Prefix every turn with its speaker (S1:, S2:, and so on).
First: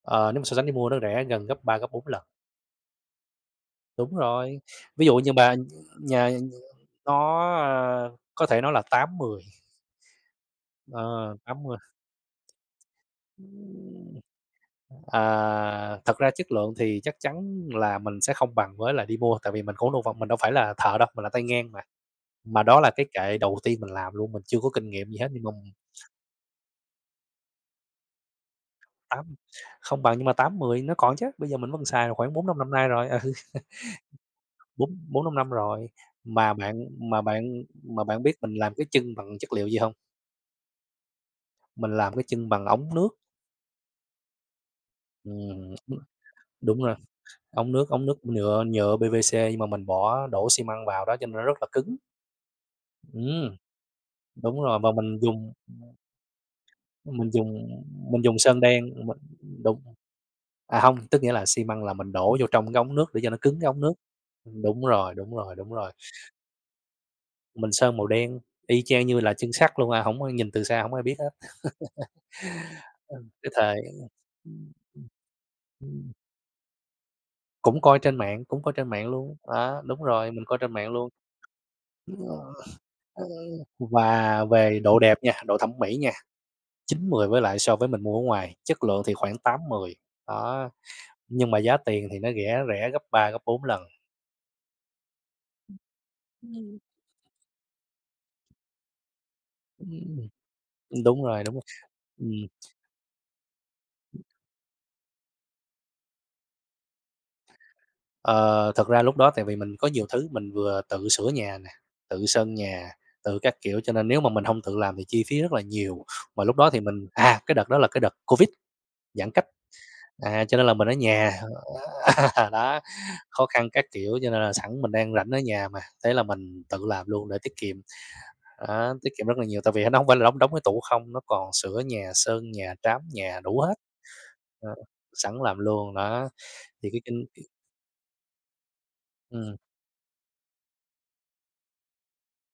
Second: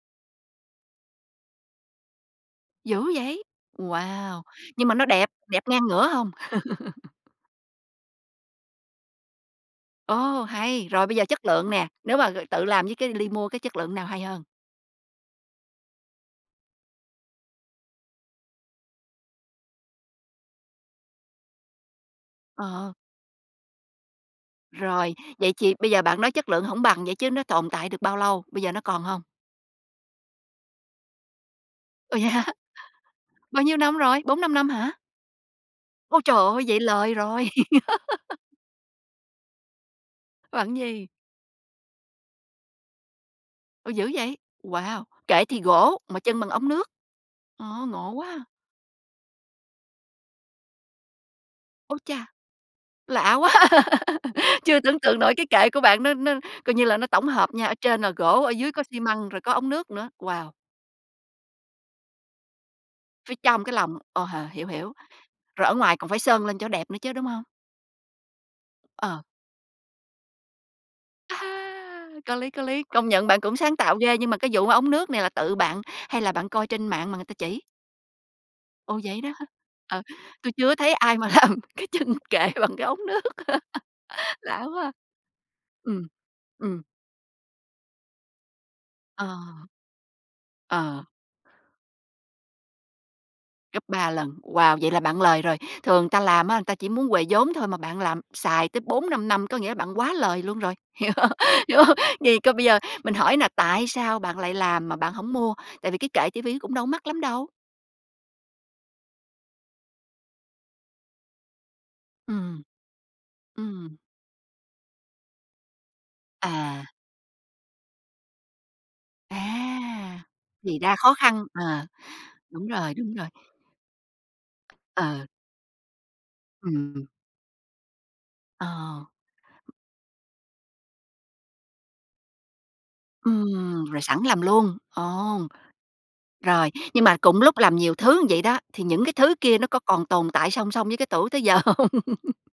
S1: Ờ, nếu mà so sánh đi mua nó rẻ gần gấp 3, gấp 4 lần.
S2: Dữ vậy!
S1: Đúng
S2: Wow!
S1: rồi.
S2: Nhưng mà
S1: Ví
S2: nó
S1: dụ
S2: đẹp
S1: như mà
S2: đẹp ngang ngửa
S1: nhà
S2: hông?
S1: nó, ơ có thể nó là 8/10.
S2: Ồ, hay, rồi bây giờ
S1: Ờ,
S2: chất
S1: tám
S2: lượng
S1: mười.
S2: nè, nếu mà, ờ, tự làm với cái ly mua cái chất lượng nào hay hơn?
S1: À, thật ra chất lượng thì chắc chắn là mình sẽ không bằng với là đi mua, tại vì mình [unintelligible] mình đâu phải là thợ đâu, mình là tay ngang mà. Mà đó là
S2: Ờ.
S1: cái kệ đầu tiên mình làm luôn, mình chưa có kinh nghiệm
S2: Rồi,
S1: gì hết, nhưng mà
S2: vậy chì bây giờ bạn nói chất lượng hổng bằng vậy chứ nó tồn tại được bao lâu, bây giờ nó còn hông?
S1: Tám không bằng nhưng mà 8/10 nó còn chứ, bây giờ mình vẫn còn xài độ
S2: Ồ, vậy
S1: khoảng
S2: hả?
S1: 4-5 năm nay rồi.
S2: Bao nhiêu năm rồi? 4-5 năm hả?
S1: Bốn bốn, năm năm rồi,
S2: Ôi trời
S1: mà
S2: ơi, vậy
S1: bạn
S2: lời
S1: mà
S2: rồi!
S1: bạn mà bạn biết mình làm cái chân bằng chất liệu gì hông?
S2: Bằng cái gì?
S1: Mình làm cái chân bằng ống nước.
S2: Ôi, dữ vậy? Wow. Kệ thì
S1: Ừm,
S2: gỗ mà chân bằng ống
S1: đúng
S2: nước.
S1: rồi, ống
S2: Ờ,
S1: nước ống
S2: ngộ
S1: nước
S2: quá!
S1: nhựa nhựa PVC, nhưng mà mình bỏ đổ xi măng vào đó, cho nên nó rất là
S2: Ô
S1: cứng.
S2: cha! Lạ quá,
S1: Ừm. Đúng rồi,
S2: chưa
S1: mà
S2: tưởng tượng
S1: mình
S2: nổi cái
S1: dùng
S2: kệ của bạn nó nó coi như là nó
S1: Ưm,
S2: tổng
S1: mình dùng
S2: hợp nha, ở trên là
S1: mình dùng
S2: gỗ, ở
S1: sơn
S2: dưới có
S1: đen,
S2: xi
S1: m
S2: măng, rồi có ống
S1: đúng.
S2: nước nữa. Wow.
S1: À, hông, tức nghĩa là xi măng là mình đổ vô trong cái ống nước để cho
S2: Phía
S1: nó cứng
S2: trong
S1: cái
S2: cái
S1: ống nước
S2: lòng, ồ, h
S1: ưm,
S2: hiểu,
S1: đúng
S2: hiểu,
S1: rồi, đúng rồi,
S2: rồi
S1: đúng
S2: ở
S1: rồi.
S2: ngoài còn phải sơn lên cho nó đẹp nữa chứ, đúng hông?
S1: Mình sơn màu đen, y chang như
S2: Ờ.
S1: là chân sắt luôn à, hổng có nhìn từ xa hổng ai biết hết.
S2: À ha! Có lý, có lý, công nhận bạn
S1: Cái
S2: cũng sáng
S1: thời
S2: tạo ghê, nhưng mà cái vụ mà ống nước này là tự bạn, hay là bạn coi trên mạng mà người ta chỉ?
S1: Cũng coi trên mạng cũng coi trên
S2: Ồ,
S1: mạng
S2: vậy đó
S1: luôn
S2: ha.
S1: đó,
S2: Ờ,
S1: đúng rồi, mình
S2: tui
S1: coi
S2: chưa
S1: trên
S2: có
S1: mạng
S2: thấy
S1: luôn.
S2: ai mà làm cái chân kệ bằng cái ống nước.
S1: Và
S2: Lạ
S1: về
S2: quá à.
S1: độ đẹp nha, độ thẩm mỹ
S2: Ừm,
S1: nha,
S2: ừm.
S1: 9/10 với lại so với mình mua ở ngoài, chất lượng thì khoảng tám
S2: Ờ.
S1: mười, đó,
S2: Ờ.
S1: nhưng mà giá tiền thì nó rẻ rẻ gấp 3, gấp 4 lần.
S2: Gấp 3 lần, wow, vậy là bạn lời rồi. Thường người ta làm á, người ta chỉ muốn huề vốn thôi mà bạn làm xài tới 4-5 năm, có nghĩa
S1: Ưm,
S2: bạn quá lời
S1: ưm.
S2: luôn rồi. Hiểu
S1: Đúng
S2: hông?
S1: rồi, đúng rồi,
S2: Hiểu hông?
S1: ừm.
S2: Thì coi bây giờ mình hỏi nè, tại sao bạn lại làm mà bạn hổng mua, tại vì cái kệ chi phí nó cũng đâu có mắc lắm đâu?
S1: Ờ, thật ra lúc đó tại vì mình có nhiều thứ, mình vừa tự sửa nhà nè, tự sơn
S2: Ừm.
S1: nhà, tự các kiểu, cho
S2: Ừm.
S1: nên nếu mà mình hông tự làm thì chi phí rất là nhiều, mà lúc đó thì
S2: À.
S1: mình à, cái đợt đó là cái đợt Covid, giãn
S2: À.
S1: cách, à, cho nên là
S2: Thì
S1: mình ở
S2: ra khó
S1: nhà,
S2: khăn, ờ,
S1: ờ,
S2: đúng
S1: đó,
S2: rồi, đúng rồi.
S1: khó khăn các kiểu, cho nên là sẵn mình đang
S2: Ờ.
S1: rảnh ở nhà mà, thế là mình tự
S2: Ừm.
S1: làm luôn để tiết kiệm,
S2: Ờ.
S1: á, tiết kiệm rất là nhiều tại vì nó nóng phải là đóng đóng cái tủ không, nó còn sửa nhà, sơn nhà, trám nhà đủ hết,
S2: Ừm, rồi sẵn làm
S1: ờ,
S2: luôn,
S1: sẵn
S2: ồ.
S1: làm luôn đó.
S2: Rồi,
S1: Thì cái
S2: nhưng mà
S1: kinh
S2: cùng lúc làm nhiều thứ vậy đó, thì những cái thứ
S1: Ừm.
S2: kia nó có còn tồn tại song song với cái tủ tới giờ hông?